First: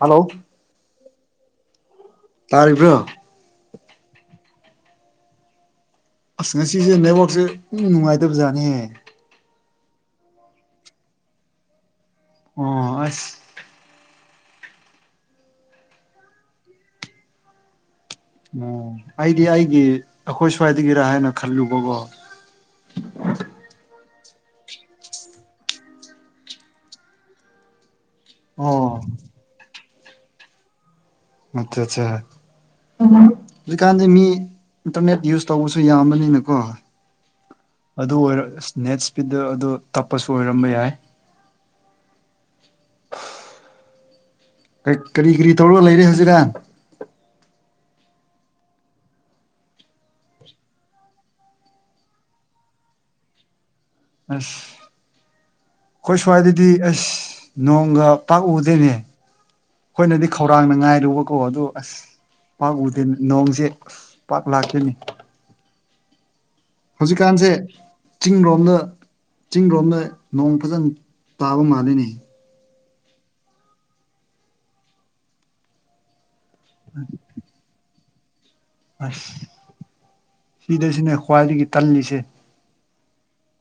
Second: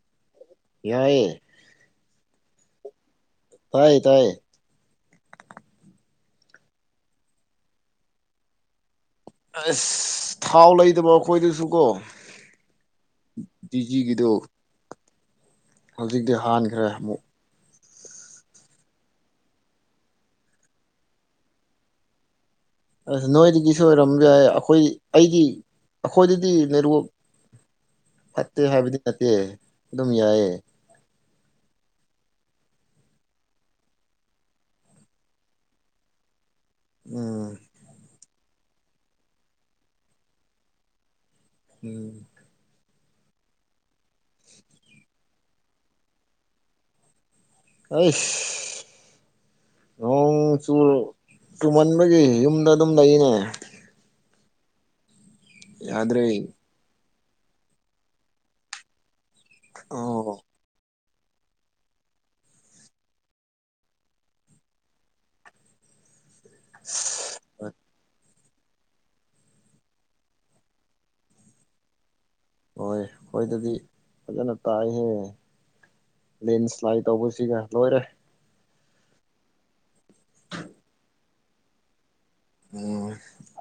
hello ꯌꯥꯏꯌꯦ ꯇꯥꯔꯤꯕ꯭ꯔꯣ ꯇꯥꯏꯌꯦ ꯇꯥꯏꯌꯦ ꯑꯁ ꯉꯁꯤꯁꯦ ꯅꯦꯠꯋꯥꯛꯁꯦ ꯏꯅꯨꯡ ꯅꯨꯡꯉꯥꯏꯇꯕꯖꯥꯠꯅꯦ ꯍꯦ ꯑꯁ ꯊꯥꯎ ꯂꯩꯗꯕ ꯑꯩꯈꯣꯏꯗꯨꯁꯨ ꯀꯣ ꯑꯣ ꯑꯁ ꯇꯤꯖꯤꯒꯤꯗꯣ ꯍꯧꯖꯤꯛꯇꯤ ꯍꯥꯟꯈ꯭ꯔꯦ ꯑꯃꯨꯛ ꯑꯣ ꯑꯩꯗꯤ ꯑꯩꯒꯤ ꯑꯩꯈꯣꯏ ꯁ꯭ꯋꯥꯏꯗꯒꯤꯔꯥ ꯍꯥꯏꯅ ꯈꯜꯂꯨꯕꯀꯣ ꯑꯁ ꯅꯣꯏꯗꯒꯤꯁꯨ ꯑꯣꯏꯔꯝꯕꯁꯨ ꯌꯥꯏ ꯑꯩꯈꯣꯏ ꯑꯩꯗꯤ ꯑꯩꯈꯣꯏꯗꯗꯤ ꯅꯦꯠꯋꯥꯛ ꯐꯠꯇꯦ ꯍꯥꯏꯕꯗꯤ ꯑꯣ ꯅꯠꯇꯦ ꯑꯗꯨꯝ ꯌꯥꯏꯌꯦ ꯑꯆꯥ ꯑꯆꯥ ꯆꯥ ꯍꯧꯖꯤꯛꯀꯥꯟꯗꯤ ꯃꯤ ꯏꯟꯇꯔꯅꯦꯠ ꯌꯨꯁ ꯇꯧꯕꯁꯨ ꯌꯥꯝꯕꯅꯤꯅꯀꯣ ꯎꯝ ꯑꯗꯨ ꯑꯣꯏꯔ ꯅꯦꯠ ꯏꯁꯄꯤꯗ ꯑꯗꯨ ꯇꯞꯄꯁꯨ ꯑꯣꯏꯔꯝꯕ ꯌꯥꯏ ꯎꯝ ꯀꯔꯤ ꯀꯔꯤ ꯇꯧꯔꯒ ꯂꯩꯔꯦ ꯍꯧꯖꯤꯛꯀꯥꯟ ꯑꯩꯁ ꯅꯣꯡ ꯆꯨꯔꯣ ꯆꯨꯝꯃꯟꯕꯒꯤ ꯌꯨꯝꯗ ꯑꯗꯨꯝ ꯂꯩꯅꯦ ꯑꯁ ꯑꯩꯈꯣꯏ ꯌꯥꯗ꯭ꯔꯦ ꯁꯋꯥꯏꯗꯤ ꯑꯁ ꯅꯣꯡꯒ ꯄꯥꯛ ꯎꯗꯦꯏꯅꯦ ꯑꯩꯈꯣꯏꯅꯗꯤ ꯈꯧ ꯑꯣ ꯈꯧꯔꯥꯡꯅ ꯉꯥꯏꯔꯨꯕꯀꯣ ꯑꯗꯨꯗꯣ ꯑꯁ ꯄꯥꯛ ꯎꯗꯦ ꯅꯣꯡꯁꯦ ꯑꯁ ꯄꯥꯛ ꯂꯥꯛꯇꯦꯅꯦ ꯍꯧꯖꯤꯛꯀꯥꯟꯁꯦ ꯍꯣꯏ ꯆꯤꯡꯔꯣꯝꯗ ꯆꯤꯡꯔꯣꯝꯗ ꯅꯣꯡ ꯐꯖꯅ ꯇꯥꯕ ꯃꯥꯜꯂꯤꯅꯦ ꯍꯣꯏ ꯑꯩꯈꯣꯏꯗꯗꯤ ꯐꯖꯅ ꯇꯥꯏꯍꯦ ꯂꯦꯟꯁ꯭ꯂꯥꯏꯠ ꯇꯧꯕꯁꯤꯒ ꯂꯣꯏꯔꯦ ꯑꯁ ꯁꯤꯗꯁꯤꯅꯦ ꯈ꯭ꯋꯥꯏꯗꯒꯤ ꯇꯜꯂꯤꯁꯦ ꯎꯝ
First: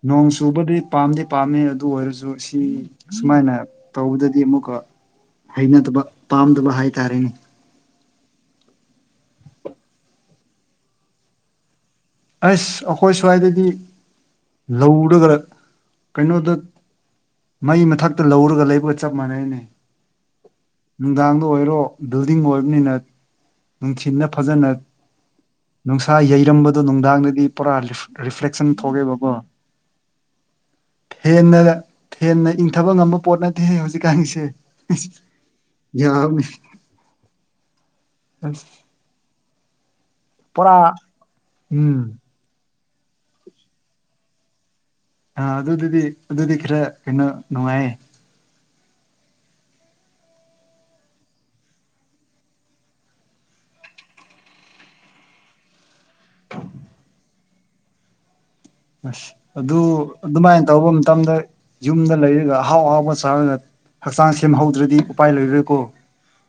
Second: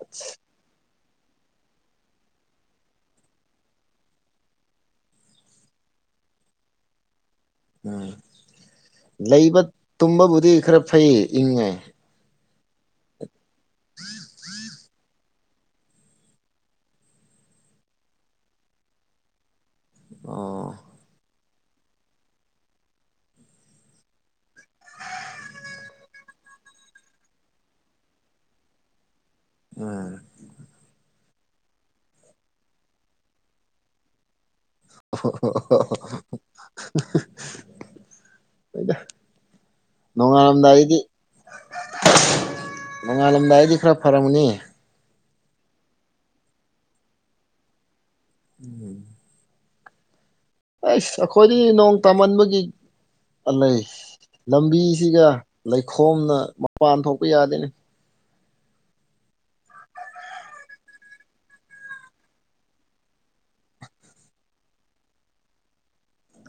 ꯅꯣꯡ ꯆꯨꯕꯗꯤ ꯄꯥꯝꯗꯤ ꯄꯥꯝꯃꯦ ꯑꯗꯨ ꯑꯣꯏꯔꯁꯨ ꯁꯤ ꯁꯨꯃꯥꯏꯅ ꯇꯧꯕꯗꯗꯤ ꯑꯃꯨꯛꯀ ꯍꯩꯅꯗꯕ ꯄꯥꯝꯗꯕ ꯍꯥꯏꯇꯥꯔꯦꯅꯦ ꯎꯝ ꯂꯩꯕ ꯇꯨꯝꯕꯕꯨꯗꯤ ꯈꯔ ꯐꯩ ꯏꯪꯉꯦ ꯑꯁ ꯑꯩꯈꯣꯏ ꯁ꯭ꯋꯥꯏꯗꯗꯤ ꯂꯧꯔꯒ ꯀꯩꯅꯣꯗ ꯃꯩ ꯃꯊꯛꯇ ꯂꯧꯔꯒ ꯂꯩꯕꯒ ꯆꯞ ꯃꯥꯟꯅꯩꯅꯦ ꯑꯣ ꯅꯨꯡꯗꯥꯛ ꯑꯣꯏꯔꯣ ꯕꯤꯜꯗꯤꯡ ꯑꯣꯏꯕꯅꯤꯅ ꯅꯨꯡꯊꯤꯜꯗ ꯐꯖꯅ ꯅꯨꯡꯁꯥ ꯌꯩꯔꯝꯕꯗꯣ ꯅꯨꯡꯗꯥꯡꯗꯗꯤ ꯄꯨꯔꯥ ꯔꯤ ꯔꯤꯐ꯭ꯂꯦꯛꯁꯟ ꯊꯣꯛꯑꯦꯕꯀꯣ ꯎꯝ ꯍꯦꯟꯅ ꯍꯦꯟꯅ ꯏꯪꯊꯕ ꯉꯝꯕ ꯄꯣꯠ ꯅꯠꯇꯦꯍꯦ ꯍꯧꯖꯤꯛꯀꯥꯟꯁꯦ ꯑꯁ ꯌꯥꯎꯑꯦꯅꯦ [unintelligible] ꯑꯁ ꯄꯨꯔꯥ ꯅꯣꯡꯉꯟꯂꯝꯗꯏꯗꯤ ꯎꯝ ꯄꯣꯉꯥꯟꯂꯝꯗꯥꯏꯗꯤ ꯈꯔ ꯐꯔꯝꯒꯅꯤ ꯑꯥ ꯑꯗꯨꯗꯤ ꯑꯗꯨꯗꯤ ꯈꯔ ꯀꯩꯅꯣ ꯅꯨꯡꯉꯥꯏꯌꯦ ꯎꯝ ꯑꯁ ꯑꯩꯈꯣꯏꯗꯤ ꯅꯣꯡ ꯇꯥꯃꯟꯕꯒꯤ ꯄꯜꯂꯩ ꯂꯝꯕꯤꯁꯤꯒ ꯂꯩꯈꯣꯝꯅ ꯃꯄꯥꯟ ꯊꯣꯛꯄ ꯌꯥꯗꯦꯅꯤ ꯑꯁ ꯑꯗꯨ ꯑꯗꯨꯃꯥꯏꯅ ꯇꯧꯕ ꯃꯇꯝꯗ ꯌꯨꯝꯗ ꯂꯩꯔꯒ ꯑꯍꯥꯎ ꯑꯍꯥꯎꯕ ꯆꯥꯔꯒ ꯍꯛꯆꯥꯡ ꯁꯦꯝꯍꯧꯗ꯭ꯔꯗꯤ ꯎꯄꯥꯏ ꯂꯩꯔꯣꯏꯀꯣ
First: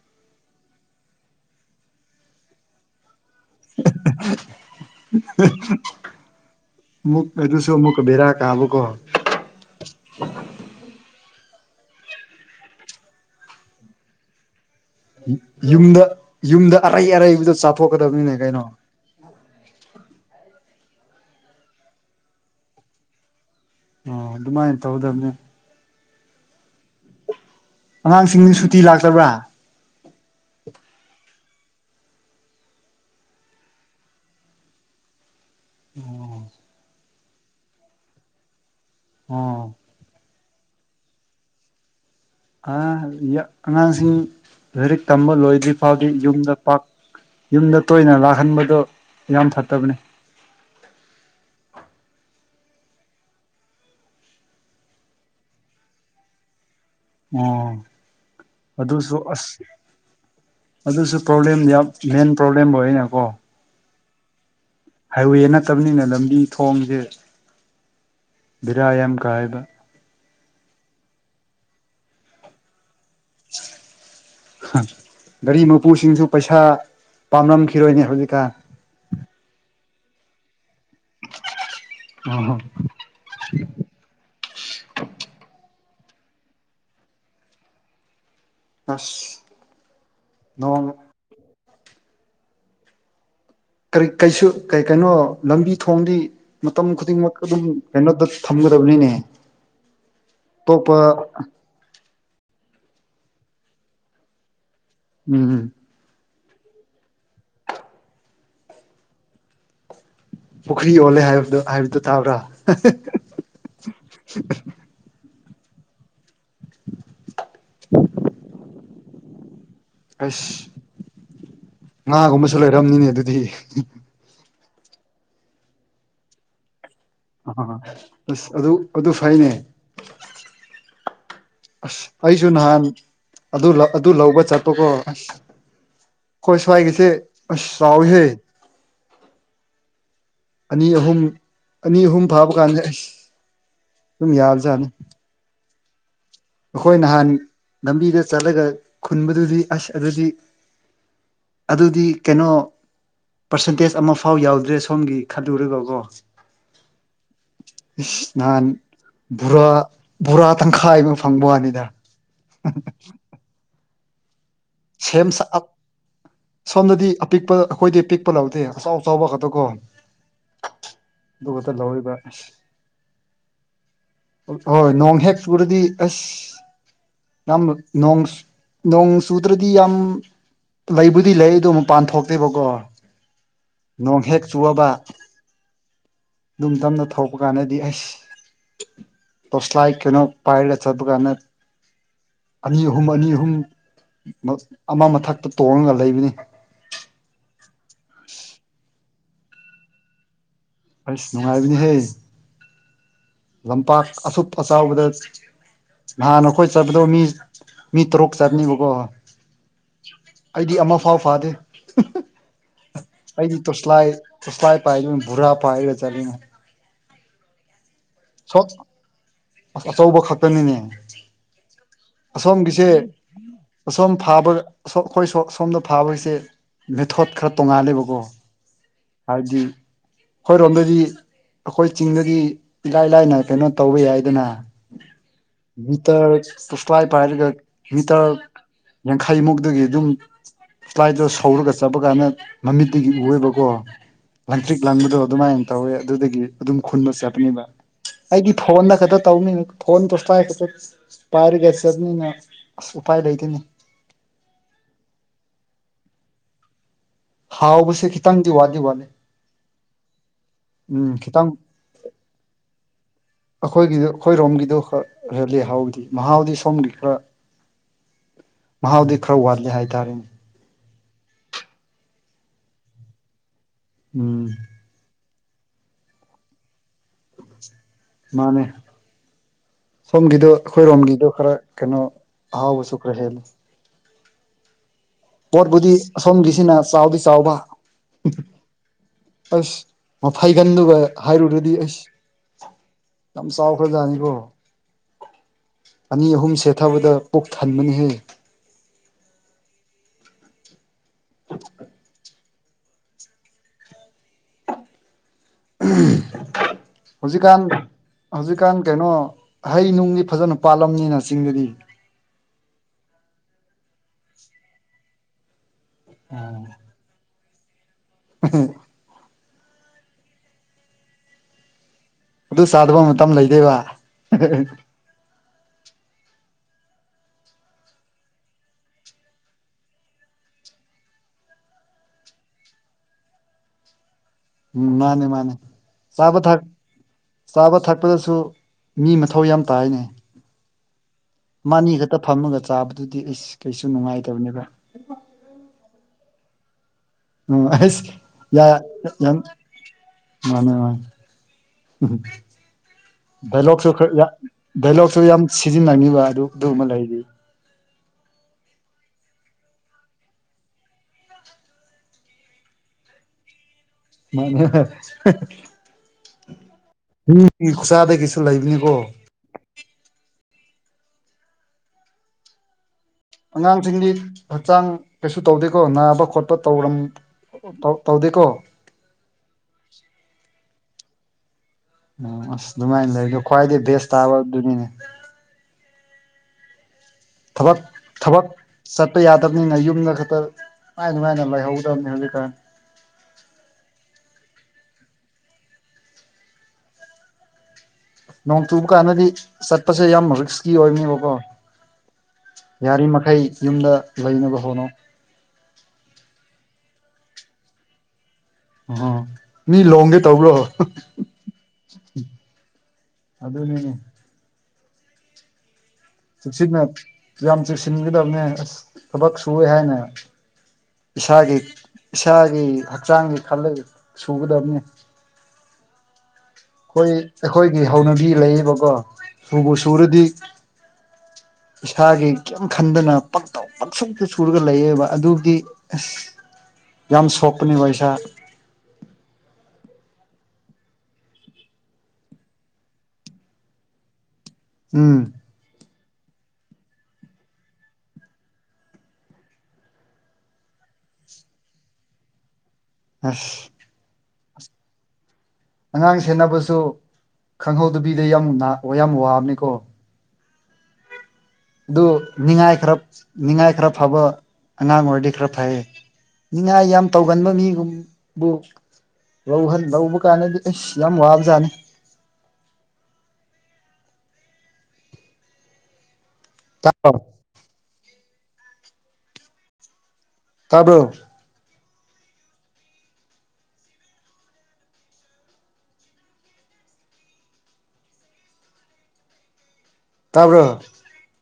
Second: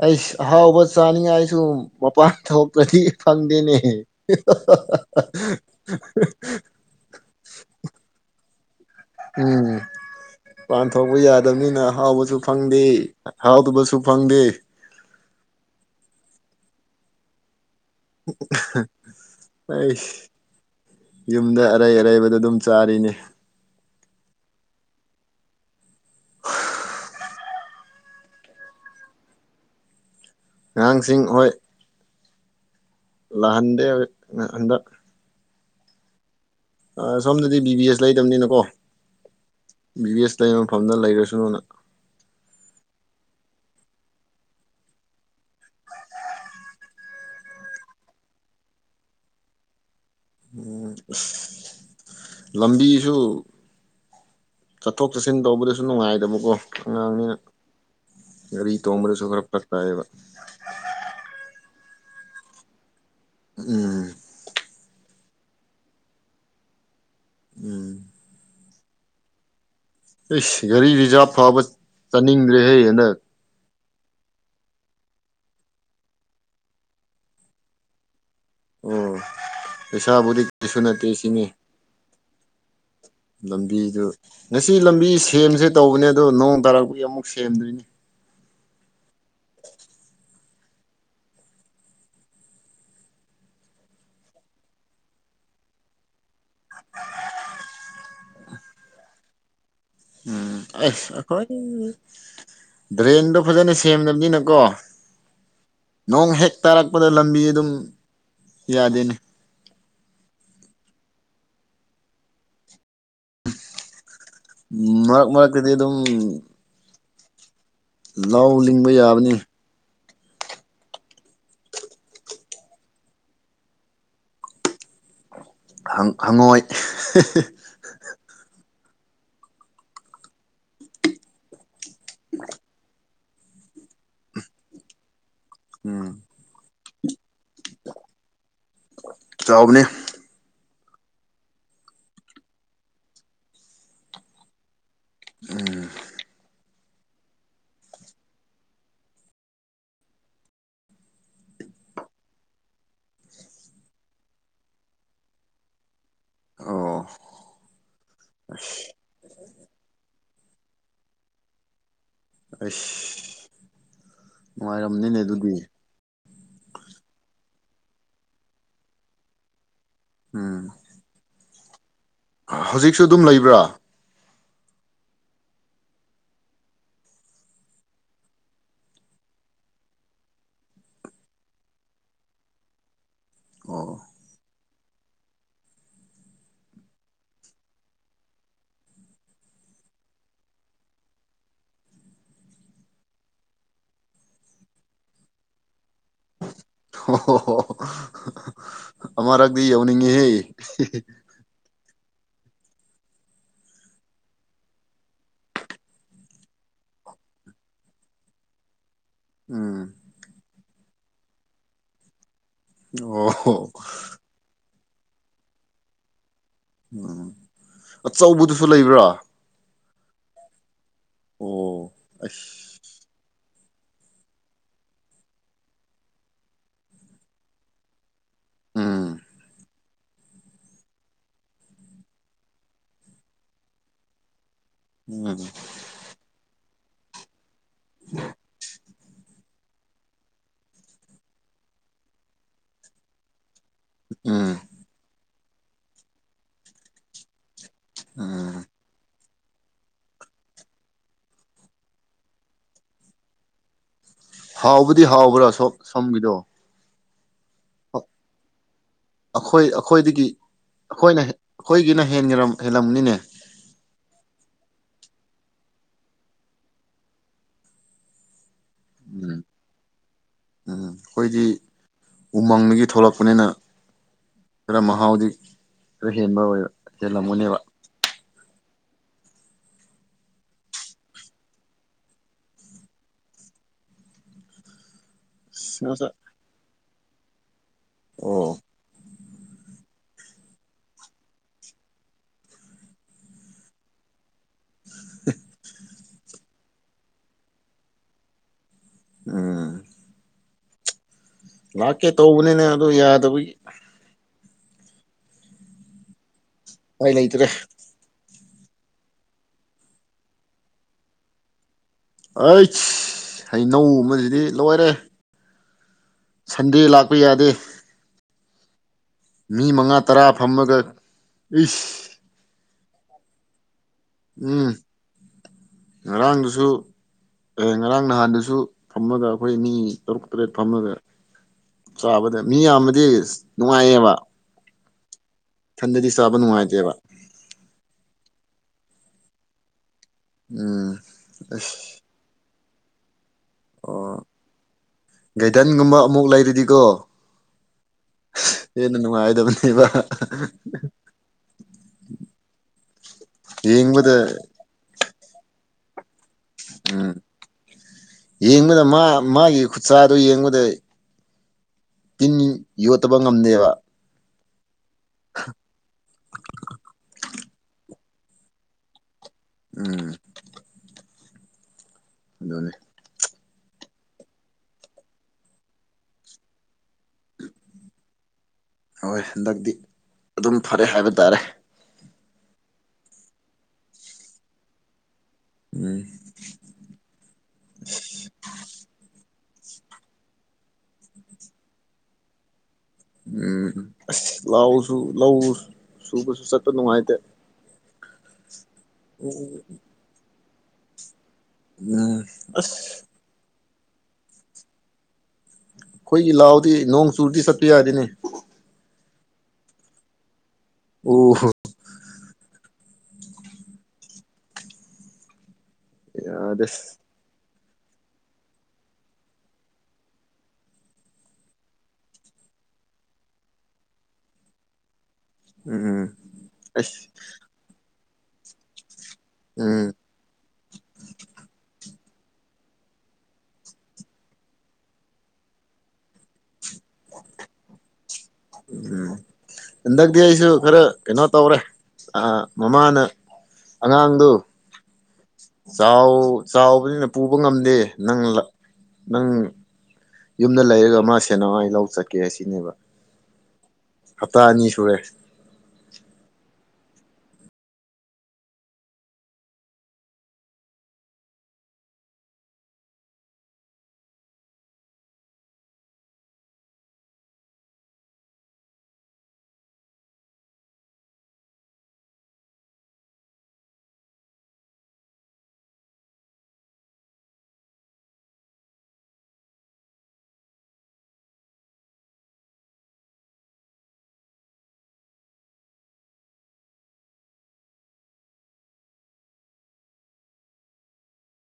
ꯑꯩꯁ ꯑꯍꯥꯎꯕ ꯆꯥꯅꯤꯡꯉꯥꯏꯁꯨ ꯃꯄꯥꯟ ꯊꯣꯛꯇ꯭ꯔꯗꯤ ꯐꯪꯗꯦꯅꯦ ꯃꯨꯛ ꯑꯗꯨꯁꯨ ꯑꯃꯨꯛꯀ ꯕꯦꯔꯥ ꯀ ꯕ ꯀꯣ ꯎꯝ ꯃꯂꯥꯟ ꯊꯣꯛꯄ ꯌꯥꯗꯕꯅꯤꯅ ꯍꯥꯎꯕꯁꯨ ꯐꯪꯗꯦ ꯍꯥꯎꯗꯕꯁꯨ ꯐꯪꯗꯦ ꯌꯨꯝꯗ ꯌꯨꯝꯗ ꯑꯔꯩ ꯑꯔꯩꯕꯗꯣ ꯆꯧ ꯎ ꯑꯩꯁ ꯌꯨꯝꯗ ꯑꯔꯩ ꯑꯔꯩꯕꯗ ꯑꯗꯨꯝ ꯆꯥꯔꯤꯅꯦ ꯑꯣ ꯑꯗꯨꯃꯥꯏꯅ ꯇꯧꯗꯕꯅꯦ ꯑꯉꯥꯡꯁꯤꯡꯗꯤ ꯁꯨꯇꯤ ꯂꯥꯛꯇꯕ꯭ꯔꯥ ꯑꯉꯥꯡꯁꯤꯡ ꯍꯣꯏ ꯂꯥꯛꯍꯟꯗꯦ ꯍꯧꯖꯤꯛ ꯍꯟꯗꯛ ꯑꯣ ꯑ ꯁꯣꯝꯗꯗꯤ ꯕꯤ ꯕꯤ ꯑꯦꯁ ꯂꯩꯗꯝꯕꯅꯤꯅꯀꯣ ꯑꯣ ꯕꯤ ꯕꯤ ꯑꯦꯁ ꯂꯩꯕ ꯃꯐꯝꯗ ꯂꯩꯈ꯭ꯔꯁꯨꯅꯨꯅ ꯑ ꯑꯉꯥꯡꯁꯤꯡ ꯂꯥꯏꯔꯤꯛ ꯇꯝꯕ ꯂꯣꯏꯗ꯭ꯔꯤ ꯐꯥꯎꯗꯤ ꯌꯨꯝꯗ ꯄꯥꯛ ꯌꯨꯝꯗ ꯇꯣꯏꯅ ꯂꯥꯛꯍꯟꯕꯗꯣ ꯌꯥꯝ ꯐꯠꯇꯕꯅꯤ ꯎꯝ ꯇꯁ ꯂꯝꯕꯤꯁꯨ ꯆꯠꯊꯣꯛ ꯆꯠꯁꯤꯟ ꯇꯧꯕꯗꯁꯨ ꯅꯨꯡꯉꯥꯏꯗꯕꯀꯣ ꯑꯉꯥꯡꯅꯤꯅ ꯒꯥꯔꯤ ꯑꯗꯨꯁꯨ ꯇꯣꯡꯕꯗꯁꯨ ꯈꯔ ꯑꯁ ꯄꯠ ꯇꯥꯏꯌꯦꯕ ꯑꯗꯨꯁꯨ ꯄ꯭ꯔꯣꯕ꯭ꯂꯦꯝꯗꯤ ꯌꯥꯝ ꯃꯦꯟ ꯄ꯭ꯔꯣꯕ꯭ꯂꯦꯝꯕ ꯑꯣꯏꯅꯀꯣ ꯎꯝ ꯍꯥꯏꯋꯦ ꯅꯠꯇꯕꯅꯤꯅ ꯂꯝꯕꯤ ꯊꯣꯡꯁꯦ ꯎꯝ ꯕꯤꯔꯥ ꯌꯥꯝ ꯀꯥꯏꯕ ꯑꯦꯁ ꯒꯥꯔꯤ ꯔꯤꯖꯥꯚ ꯐꯥꯎꯕ ꯆꯥꯅꯤꯡꯗ꯭ꯔꯦꯍꯦ ꯍꯟꯗꯛ ꯒꯥꯔꯤ ꯃꯄꯨꯁꯤꯡꯁꯨ ꯄꯩꯁꯥ ꯄꯥꯝꯔꯝꯈꯤꯔꯣꯏꯅꯦ ꯍꯧꯖꯤꯛꯀꯥꯟ ꯎꯝ ꯄꯩꯁꯥꯕꯨꯗꯤ ꯀꯔꯤꯁꯨ ꯅꯠꯇꯦ ꯁꯤꯅꯤ ꯂꯝꯕꯤꯗꯨ ꯉꯁꯤ ꯂꯝꯕꯤ ꯁꯦꯝꯁꯦ ꯇꯧꯕꯅꯦ ꯑꯗꯣ ꯅꯣꯡ ꯇꯥꯔꯛꯄꯒꯤ ꯑꯃꯨꯛ ꯁꯦꯝꯗꯔ꯭ꯤꯅꯤ ꯑꯁ ꯅꯣꯡ ꯀꯔꯤ ꯀꯩꯁꯨ ꯀꯩ ꯀꯩꯅꯣ ꯂꯝꯕꯤ ꯊꯣꯡꯗꯤ ꯃꯇꯝ ꯈꯨꯗꯤꯡꯃꯛ ꯑꯗꯨꯝ ꯀꯩꯅꯣꯗ ꯊꯝꯒꯗꯕꯅꯤꯅꯦ ꯎꯝ ꯑꯇꯣꯞꯄ ꯑꯁ ꯑꯩꯈꯣꯏ ꯗ꯭ꯔꯦꯟꯗꯣ ꯐꯖꯅ ꯁꯦꯝꯗꯕꯅꯤꯅꯀꯣ ꯎꯝ ꯅꯣꯡ ꯍꯦꯛ ꯇꯥꯔꯛꯄꯗ ꯂꯝꯕꯤ ꯑꯗꯨꯝ ꯌꯥꯗꯦꯅꯦ ꯄꯨꯈ꯭ꯔꯤ ꯑꯣꯜꯂꯦ ꯍꯥꯏꯕꯗꯣ ꯍꯥꯏꯕꯗꯨꯣ ꯇꯥꯕ꯭ꯔꯥ ꯎꯝ ꯃꯔꯛ ꯃꯔꯛꯇꯗꯤ ꯑꯗꯨꯝ [inaudible] ꯂꯧ ꯂꯤꯡꯕ ꯌꯥꯕꯅꯤ ꯑꯁ ꯉꯥꯒꯨꯝꯕꯁꯨ ꯂꯩꯔꯝꯅꯤꯅꯦ ꯑꯗꯨꯗꯤ ꯍꯪꯪ ꯍꯪꯉꯣꯏ ꯑ ꯑꯁ ꯑꯗꯨ ꯑꯗꯨ ꯐꯩꯅꯦ ꯑꯁ ꯑꯩꯁꯨ ꯅꯍꯥꯟ ꯑꯗꯨ ꯂꯧ ꯑꯗꯨ ꯂꯧꯕ ꯆꯠꯄꯣꯀꯣ ꯑꯁ ꯎꯝ ꯈꯣꯏ ꯁꯋ꯭ꯥꯏꯒꯤꯁꯦ ꯑꯁ ꯆꯥꯎꯋꯤꯍꯦ ꯆꯥꯎꯕꯅꯦ ꯑꯅꯤ ꯑꯍꯨꯝ ꯑꯅꯤ ꯑꯍꯨꯝ ꯐꯥꯕ ꯀꯥꯟꯗ ꯑꯩꯁ ꯗꯨꯝ ꯌꯥꯕꯖꯥꯠꯅꯤ ꯎꯝ ꯑꯈꯣꯏ ꯅꯍꯥꯟ ꯂꯝꯕꯤꯗ ꯆꯠꯂꯒ ꯈꯨꯟꯕꯗꯨꯗꯤ ꯑꯁ ꯑꯗꯨꯗꯤ ꯑꯗꯨꯗꯤ ꯀꯩꯅꯣ ꯄꯔꯁꯦꯟꯇꯦꯖ ꯑꯃ ꯐꯥꯎ ꯌꯥꯎꯗ꯭ꯔꯦ ꯁꯣꯝꯒꯤ ꯈꯜꯂꯨꯔꯒꯀꯣ ꯑꯣ ꯑꯁ ꯅꯍꯥꯟ ꯕꯨꯔꯥ ꯕꯨꯔꯥ ꯇꯪꯈꯥꯏ ꯑꯃ ꯐꯪꯕꯋꯥꯅꯤꯗ ꯑꯩꯁ ꯅꯨꯡꯉꯥꯏꯔꯝꯅꯤꯅꯦ ꯁꯦꯝꯁꯥ ꯑꯗꯨꯗꯤ ꯁꯣꯝꯗꯗꯤ ꯑꯄꯤꯛꯄ ꯑꯩꯈꯣꯏꯗꯤ ꯑꯄꯤꯛꯄ ꯂꯧꯗꯦ ꯑꯆꯥꯎ ꯑꯆꯥꯎꯕ ꯈꯛꯇ ꯀꯣ ꯎꯝ ꯗꯨꯈꯛꯇ ꯂꯧꯔꯤꯕ ꯍꯧꯖꯤꯛꯁꯨ ꯑꯗꯨꯝ ꯂꯩꯕ꯭ꯔꯥ ꯍꯣꯏ ꯅꯣꯡ ꯍꯦꯛ ꯆꯨꯔꯗꯤ ꯑꯁ ꯌꯥꯝꯅ ꯅꯣꯡꯁ ꯅꯣꯡꯁ ꯆꯨꯗ꯭ꯔꯗꯤ ꯌꯥꯝ ꯂꯩꯕꯨꯗꯤ ꯂꯩ ꯑꯗꯨ ꯃꯄꯥꯟ ꯊꯣꯛꯇꯦꯕꯀꯣ ꯑꯣ ꯅꯣꯡ ꯍꯦꯛ ꯆꯨꯑꯕ ꯑꯗꯨ ꯃꯇꯝꯅ ꯊꯧꯔꯛꯄ ꯀꯥꯟꯗꯗꯤ ꯑꯁ ꯇꯣꯔꯆ ꯂꯥꯏꯠ ꯀꯩꯅꯣ ꯄꯥꯏꯔꯒ ꯆꯠꯄ ꯀꯥꯟꯗ ꯑꯅꯤ ꯑꯍꯨꯝ ꯑꯅꯤ ꯑꯍꯨꯝ ꯃ ꯑꯃ ꯃꯊꯛꯇ ꯇꯣꯡꯉꯒ ꯂꯩꯕꯅꯤ ꯍꯣ ꯍꯣ ꯍꯣ ꯑꯃꯔꯛꯇꯗꯤ ꯌꯧꯅꯤꯡꯉꯤꯍꯦ ꯑꯁ ꯅꯨꯡꯉꯥꯏꯕꯅꯤꯍꯦ ꯂꯝꯄꯥꯛ ꯑꯁꯨꯞ ꯑꯆꯥꯎꯕꯗ ꯅꯍꯥꯟ ꯑꯩꯈꯣꯏ ꯆꯠꯄꯗꯣ ꯃꯤ ꯃꯤ ꯇꯔꯨꯛ ꯆꯠꯅꯤꯕꯀꯣ ꯎꯝ ꯑꯩꯗꯤ ꯑꯃ ꯐꯥꯎ ꯐꯥꯗꯦ ꯑꯩꯗꯤ ꯑꯣ ꯇꯣꯁꯂꯥꯏ ꯎꯁꯂꯥꯏ ꯄꯥꯏꯅ ꯕꯨꯔꯥ ꯄꯥꯏꯔ ꯆꯠꯂꯤꯅꯦ ꯎꯝ ꯑꯆꯧꯕꯗꯨꯁꯨ ꯁꯣꯝ ꯂꯩꯕ꯭ꯔꯥ ꯑꯁ ꯑꯆꯧꯕ ꯈꯛꯇꯅꯤꯅꯦ ꯑꯣ ꯑꯁ ꯑꯁꯣꯝꯒꯤꯁꯦ ꯑꯁꯣꯝꯕ ꯐꯥꯕ ꯑꯁꫭꯝ ꯑꯩꯈꯣꯏ ꯁꯣꯝꯗ ꯐꯥꯕꯒꯤꯁꯦ ꯃꯦꯊꯣꯠ ꯈꯔ ꯇꯣꯡꯉꯥꯂꯦꯕꯀꯣ ꯎꯝ ꯍꯥꯏꯗꯤ ꯑꯩꯈꯣꯏꯔꯣꯝꯗꯗꯤ ꯑꯩꯈꯣꯏ ꯆꯤꯡꯗꯗꯤ ꯏꯂꯥꯏ ꯂꯥꯏꯅ ꯀꯩꯅꯣ ꯇꯧꯕ ꯌꯥꯏꯗꯅ ꯎꯝ ꯃꯤꯇꯔ ꯇꯨꯁꯂꯥꯏꯠ ꯄꯥꯏꯔꯒ ꯃꯤꯇꯔ ꯌꯥꯡꯈꯩꯃꯨꯛꯇꯒꯤ ꯑꯗꯨꯝ ꯇꯨꯁꯂꯥꯏꯠꯇꯣ ꯁꯧꯔꯒ ꯆꯠꯄ ꯀꯥꯟꯗ ꯃꯃꯤꯠꯇꯒꯤ ꯎꯑꯦꯕꯀꯣ ꯎꯝ ꯂꯪꯇ꯭ꯔꯤꯛ ꯂꯪꯕꯗꯣ ꯑꯗꯨꯃꯥꯏꯅ ꯇꯧꯋꯦ ꯑꯗꯨꯗꯒꯤ ꯑꯗꯨꯝ ꯈꯨꯟꯕꯁꯨ ꯆꯠꯄꯅꯦꯕ ꯑꯩꯗꯤ ꯎꯝ ꯐꯣꯟꯗ ꯈꯛꯇ ꯇꯧꯅꯤ ꯐꯣꯟ ꯇꯨꯁꯂꯥꯏꯠ ꯈꯛꯇ ꯄꯥꯏꯔꯒ ꯆꯠꯄꯅꯤꯅ ꯑꯁ ꯎꯄꯥꯏ ꯂꯩꯇꯅꯤ ꯍꯥꯎꯕꯗꯤ ꯍꯥꯎꯕ꯭ꯔꯥ ꯁꯣ ꯁꯣꯝꯒꯤꯗꯣ ꯍꯥꯎꯕꯁꯦ ꯈꯤꯇꯪꯗꯤ ꯋꯥꯠꯗꯤ ꯋꯥꯠꯂꯦ ꯑꯩꯈꯣꯏ ꯑꯩꯈꯣꯏꯗꯒꯤ ꯑꯩꯈꯣꯏꯅ ꯍꯦꯟ ꯈꯤꯇꯪ ꯑꯩꯈꯣꯏꯒꯤꯅ ꯍꯦꯟꯒꯔꯝ ꯍꯦꯜꯂꯝꯅꯤꯅꯦ ꯑꯩꯈꯣꯏꯒꯤꯗ ꯑꯩꯈꯣꯏꯔꯣꯝꯒꯤꯗꯣ ꯈꯔ ꯍꯦꯜꯂꯤꯍꯥꯎꯗꯤ ꯃꯍꯥꯎꯗꯤ ꯁꯣꯝꯒꯤ ꯈꯔ [inaudible] ꯃꯍꯥꯎꯗꯤ ꯈꯔ ꯎꯝ ꯋꯥꯠꯂꯤ ꯍꯥꯏꯇꯥꯔꯦꯅꯦ ꯎꯝ ꯑꯩꯈꯣꯏꯗꯤ ꯎꯃꯪꯗꯒꯤ ꯊꯣꯛꯂꯛꯄꯅꯤꯅ ꯎꯝ ꯈꯔ ꯃꯍꯥꯎꯗꯤ ꯈꯔ ꯍꯦꯟꯕ ꯑꯣꯏꯕ ꯍꯦꯜꯂꯝꯒꯅꯦꯕ ꯃꯥꯅꯦ ꯁꯣꯝꯒꯤꯗꯣ ꯑꯩꯈꯣꯏꯔꯣꯝꯒꯤꯗꯣ ꯈꯔ ꯀꯩꯅꯣ ꯑꯍꯥꯎꯕꯁꯨ ꯈꯔ ꯍꯦꯜꯂꯤ ꯄꯣꯠꯄꯨꯗꯤ ꯑꯁꯣꯝꯒꯤꯁꯤꯅ ꯆꯥꯎꯗꯤ ꯆꯥꯎꯕ ꯑꯣ ꯑꯁ ꯃꯐꯩꯒꯟꯗꯨꯒ ꯍꯥꯏꯔꯨꯔꯗꯤ ꯑꯁ ꯌꯥꯝ ꯆꯥꯎꯈ꯭ꯔꯖꯥꯅꯤꯀꯣ ꯑꯅꯤ ꯑꯍꯨꯝ ꯁꯦꯠꯊꯕꯗ ꯄꯨꯛ ꯊꯟꯕꯅꯤꯍꯦ ꯎꯝ ꯂꯥꯛꯀꯦ ꯇꯧꯕꯅꯤꯅꯦ ꯑꯗꯨ ꯌꯥꯗꯕꯒꯤ ꯎꯄꯥꯏ ꯂꯩꯇ꯭ꯔꯦ ꯍꯧꯖꯤꯛꯀꯥꯟ ꯍꯧꯖꯤꯛꯀꯥꯟ ꯀꯩꯅꯣ ꯍꯩ ꯅꯨꯡꯗꯤ ꯐꯖꯅ ꯄꯥꯜꯂꯝꯅꯤꯅ ꯆꯤꯡꯗꯗꯤ ꯑꯩ ꯍꯩꯅꯧ ꯒꯨꯝꯕꯁꯤꯗꯤ ꯂꯣꯏꯔꯦ ꯁꯟꯗꯦ ꯂꯥꯛꯄ ꯌꯥꯗꯦ [unintelligible] ꯃꯤ ꯃꯉꯥ ꯇꯔꯥ ꯐꯝꯃꯒ ꯏꯁ ꯑꯗꯨ ꯆꯥꯗꯕ ꯃꯇꯝ ꯂꯩꯗꯦꯕ ꯎꯝ ꯉꯔꯥꯡꯗꯨꯁꯨ ꯑꯦ ꯉꯔꯥꯡ ꯅꯍꯥꯟꯗꯁꯨ ꯐꯝꯃꯒ ꯑꯩꯈꯣꯏ ꯑꯅꯤ ꯇꯔꯨꯛ ꯇꯔꯦꯠ ꯐꯝꯃꯒ ꯆꯥꯕꯗ ꯃꯤ ꯌꯥꯝꯕꯗꯤ ꯅꯨꯡꯉꯥꯏꯌꯦꯕ ꯎꯝ ꯃꯥꯅꯦ ꯃꯥꯅꯦ ꯏꯊꯟꯗꯗꯤ ꯆꯥꯕ ꯊꯛ ꯅꯨꯡꯉꯥꯏꯇꯦꯕ ꯆꯥꯕ ꯊꯛꯄꯗꯁꯨ ꯃꯤ ꯃꯊꯧ ꯌꯥꯝ ꯇꯥꯏꯅꯦ ꯎꯝ ꯑꯁ ꯃꯥꯅꯤ ꯈꯇ ꯐꯝꯃꯒ ꯆꯥꯕꯗꯨꯗꯤ ꯏꯁ ꯀꯩꯁꯨ ꯅꯨꯉꯥꯏꯇꯕꯅꯤꯕ ꯒꯥꯥꯏꯗꯟꯒꯨꯝꯕ ꯑꯃꯨꯛ ꯂꯩꯔꯗꯤꯀꯣ ꯎꯝ ꯑꯍꯩꯁ ꯌꯥ ꯍꯦꯟꯅ ꯌꯥꯝ ꯅꯨꯡꯉꯥꯏꯗꯕꯅꯦꯕ ꯃꯥꯅꯦ ꯃꯥꯅꯦ ꯎꯝ ꯗꯥꯏꯂꯣꯛꯁꯨ ꯈꯔ ꯌꯦꯡꯕꯗ ꯌꯥ ꯗꯥꯏꯂꯣꯛꯁꯨ ꯌꯥꯝ ꯁꯤꯖꯤꯟꯅꯅꯤꯕ ꯑꯗꯨ ꯑꯗꯨꯒꯨꯝꯕ ꯎꯝ ꯂꯩꯔꯤ ꯌꯦꯡꯕꯗ ꯃꯥ ꯃꯥꯒꯤ ꯈꯨꯠꯆꯥꯗꯨ ꯌꯦꯡꯕꯗ ꯇꯤꯟꯅꯤ ꯌꯣꯠꯇꯕ ꯉꯝꯗꯦꯕ ꯃꯥꯅꯦ ꯎꯝ ꯈꯨꯆꯥꯗꯒꯤꯁꯨ ꯂꯩꯕꯅꯤꯒꯣ ꯎꯝ ꯑꯗꯨꯅꯦ ꯑꯉꯥꯡꯁꯤꯡꯗꯤ ꯍꯛꯆꯥꯡ ꯀꯩꯁꯨ ꯇꯧꯗꯦꯀꯣ ꯅꯥꯕ ꯈꯣꯠꯄ ꯇꯧꯔꯝ ꯇꯧ ꯇꯧꯗꯦꯀꯣ ꯍꯣꯏ ꯍꯟꯗꯛꯇꯤ ꯑꯗꯨꯝ ꯐꯔꯦ ꯍꯥꯏꯕ ꯇꯥꯔꯦ ꯑ ꯑꯁ ꯗꯨꯃꯥꯏ ꯂꯩꯗꯣ ꯈ꯭ꯋꯥꯏꯗꯩ ꯕꯦꯁ ꯇꯥꯕꯗꯨꯅꯤꯅꯦ ꯎꯝ ꯊꯕꯛ ꯊꯕꯛ ꯆꯠꯄ ꯌꯥꯗꯕꯅꯤꯅ ꯌꯨꯝꯗ ꯈꯇ ꯅꯨꯉꯥꯏ ꯅꯨꯉꯥꯏꯅ ꯂꯩꯍꯧꯒꯗꯝꯅꯦ ꯍꯧꯖꯤꯛꯀꯥꯟ ꯎꯝ ꯑꯁ ꯂꯥꯎꯁꯨ ꯂꯧ ꯁꯨꯕꯁꯨ ꯆꯠꯄ ꯅꯨꯉꯥꯏꯇꯦ ꯅꯣꯡ ꯆꯨꯕ ꯀꯥꯟꯗꯗꯤ ꯆꯠꯄꯁꯦ ꯌꯥꯝ ꯔꯤꯛꯁꯀꯤ ꯑꯣꯏꯕꯅꯦꯕꯀꯣ ꯎꯝ ꯑꯁ ꯌꯥꯔꯤꯃꯈꯩ ꯌꯨꯝꯗ ꯂꯩꯅꯕ ꯍꯣꯅꯧ ꯈꯣꯏꯒꯤ ꯂꯥꯎꯗꯤ ꯅꯣꯡ ꯆꯨꯔꯗꯤ ꯆꯠꯄ ꯌꯥꯗꯦꯅꯦ ꯑꯣꯍꯣ ꯃꯤ ꯂꯣꯡꯒꯦ ꯇꯧꯕ꯭ꯔꯣ ꯎ ꯍꯣ ꯑꯗꯨꯨꯅꯤꯅꯦ ꯌꯥꯗꯦ ꯆꯦꯛꯁꯤꯟꯅ ꯌꯥꯝ ꯆꯦꯁꯤꯟꯒꯗꯕꯅꯦ ꯑꯁ ꯊꯕꯛ ꯁꯨꯋꯦ ꯍꯥꯏꯅ ꯏꯁꯥꯒꯤ ꯏꯁꯥꯒꯤ ꯍꯛꯆꯥꯡꯒꯤ ꯈꯜꯂꯒ ꯁꯨꯒꯗꯕꯅꯤ ꯎꯝ ꯎꯝ ꯈꯣꯏ ꯑꯩꯈꯣꯏꯒꯤ ꯍꯧꯅꯕꯤ ꯂꯩꯌꯦꯕꯀꯣ ꯁꯨꯕꯨ ꯎꯝ ꯁꯨꯔꯗꯤ ꯏꯁꯥꯒꯤ ꯀꯦꯝ ꯈꯟꯗꯅ ꯄꯛꯇꯧ ꯄꯪꯁꯨꯛꯇ ꯁꯨꯔꯒ ꯂꯩꯌꯦꯕ ꯑꯗꯨꯗꯤ ꯑꯁ ꯌꯥꯝ ꯁꯣꯛꯄꯅꯦꯕ ꯏꯁꯥ ꯎꯝ ꯍꯟꯗꯛꯇꯤ ꯑꯩꯁꯨ ꯈꯔ ꯀꯩꯅꯣ ꯇꯧꯔꯦ ꯑꯥ ꯃꯃꯥꯅ ꯑꯉꯥꯡꯗꯣ ꯎꯝ ꯆꯥꯎ ꯆꯥꯎꯕꯅꯤꯅ ꯄꯨꯕ ꯉꯝꯗꯦ ꯅꯪ ꯂ ꯅꯪ ꯌꯨꯝꯗ ꯂꯩꯔꯒ ꯃꯥ ꯁꯦꯅꯧ ꯑꯩ ꯂꯧ ꯆꯠꯀꯦ ꯁꯤꯅꯦꯕ ꯑꯁ ꯍꯞꯇꯥ ꯑꯅꯤ ꯁꯨꯔꯦ ꯑꯉꯥꯡ ꯁꯦꯟꯅꯕꯁꯨ ꯈꯪꯍꯧꯗꯕꯤꯗ ꯌꯥꯝ ꯅꯥ ꯌꯥꯝ ꯋꯥꯕꯅꯤꯀꯣ ꯑꯗꯨ ꯅꯤꯉꯥꯏ ꯈꯔꯞ ꯅꯤꯉꯥꯏ ꯈꯔ ꯐꯕ ꯑꯉꯥꯡ ꯑꯣꯏꯔꯗꯤ ꯈꯔ ꯐꯌꯦ ꯅꯤꯉꯥꯏ ꯌꯥꯝ ꯇꯧꯒꯟꯕ ꯃꯤꯒꯨꯝꯕꯨ ꯂꯧꯍꯟ ꯂꯧꯕ ꯀꯥꯟꯗꯗꯤ ꯑꯁ ꯌꯥꯝ ꯋꯥꯕꯖꯥꯅꯤ [unintelligible] ꯇꯥꯕꯔꯣ ꯇꯥꯕꯔꯣ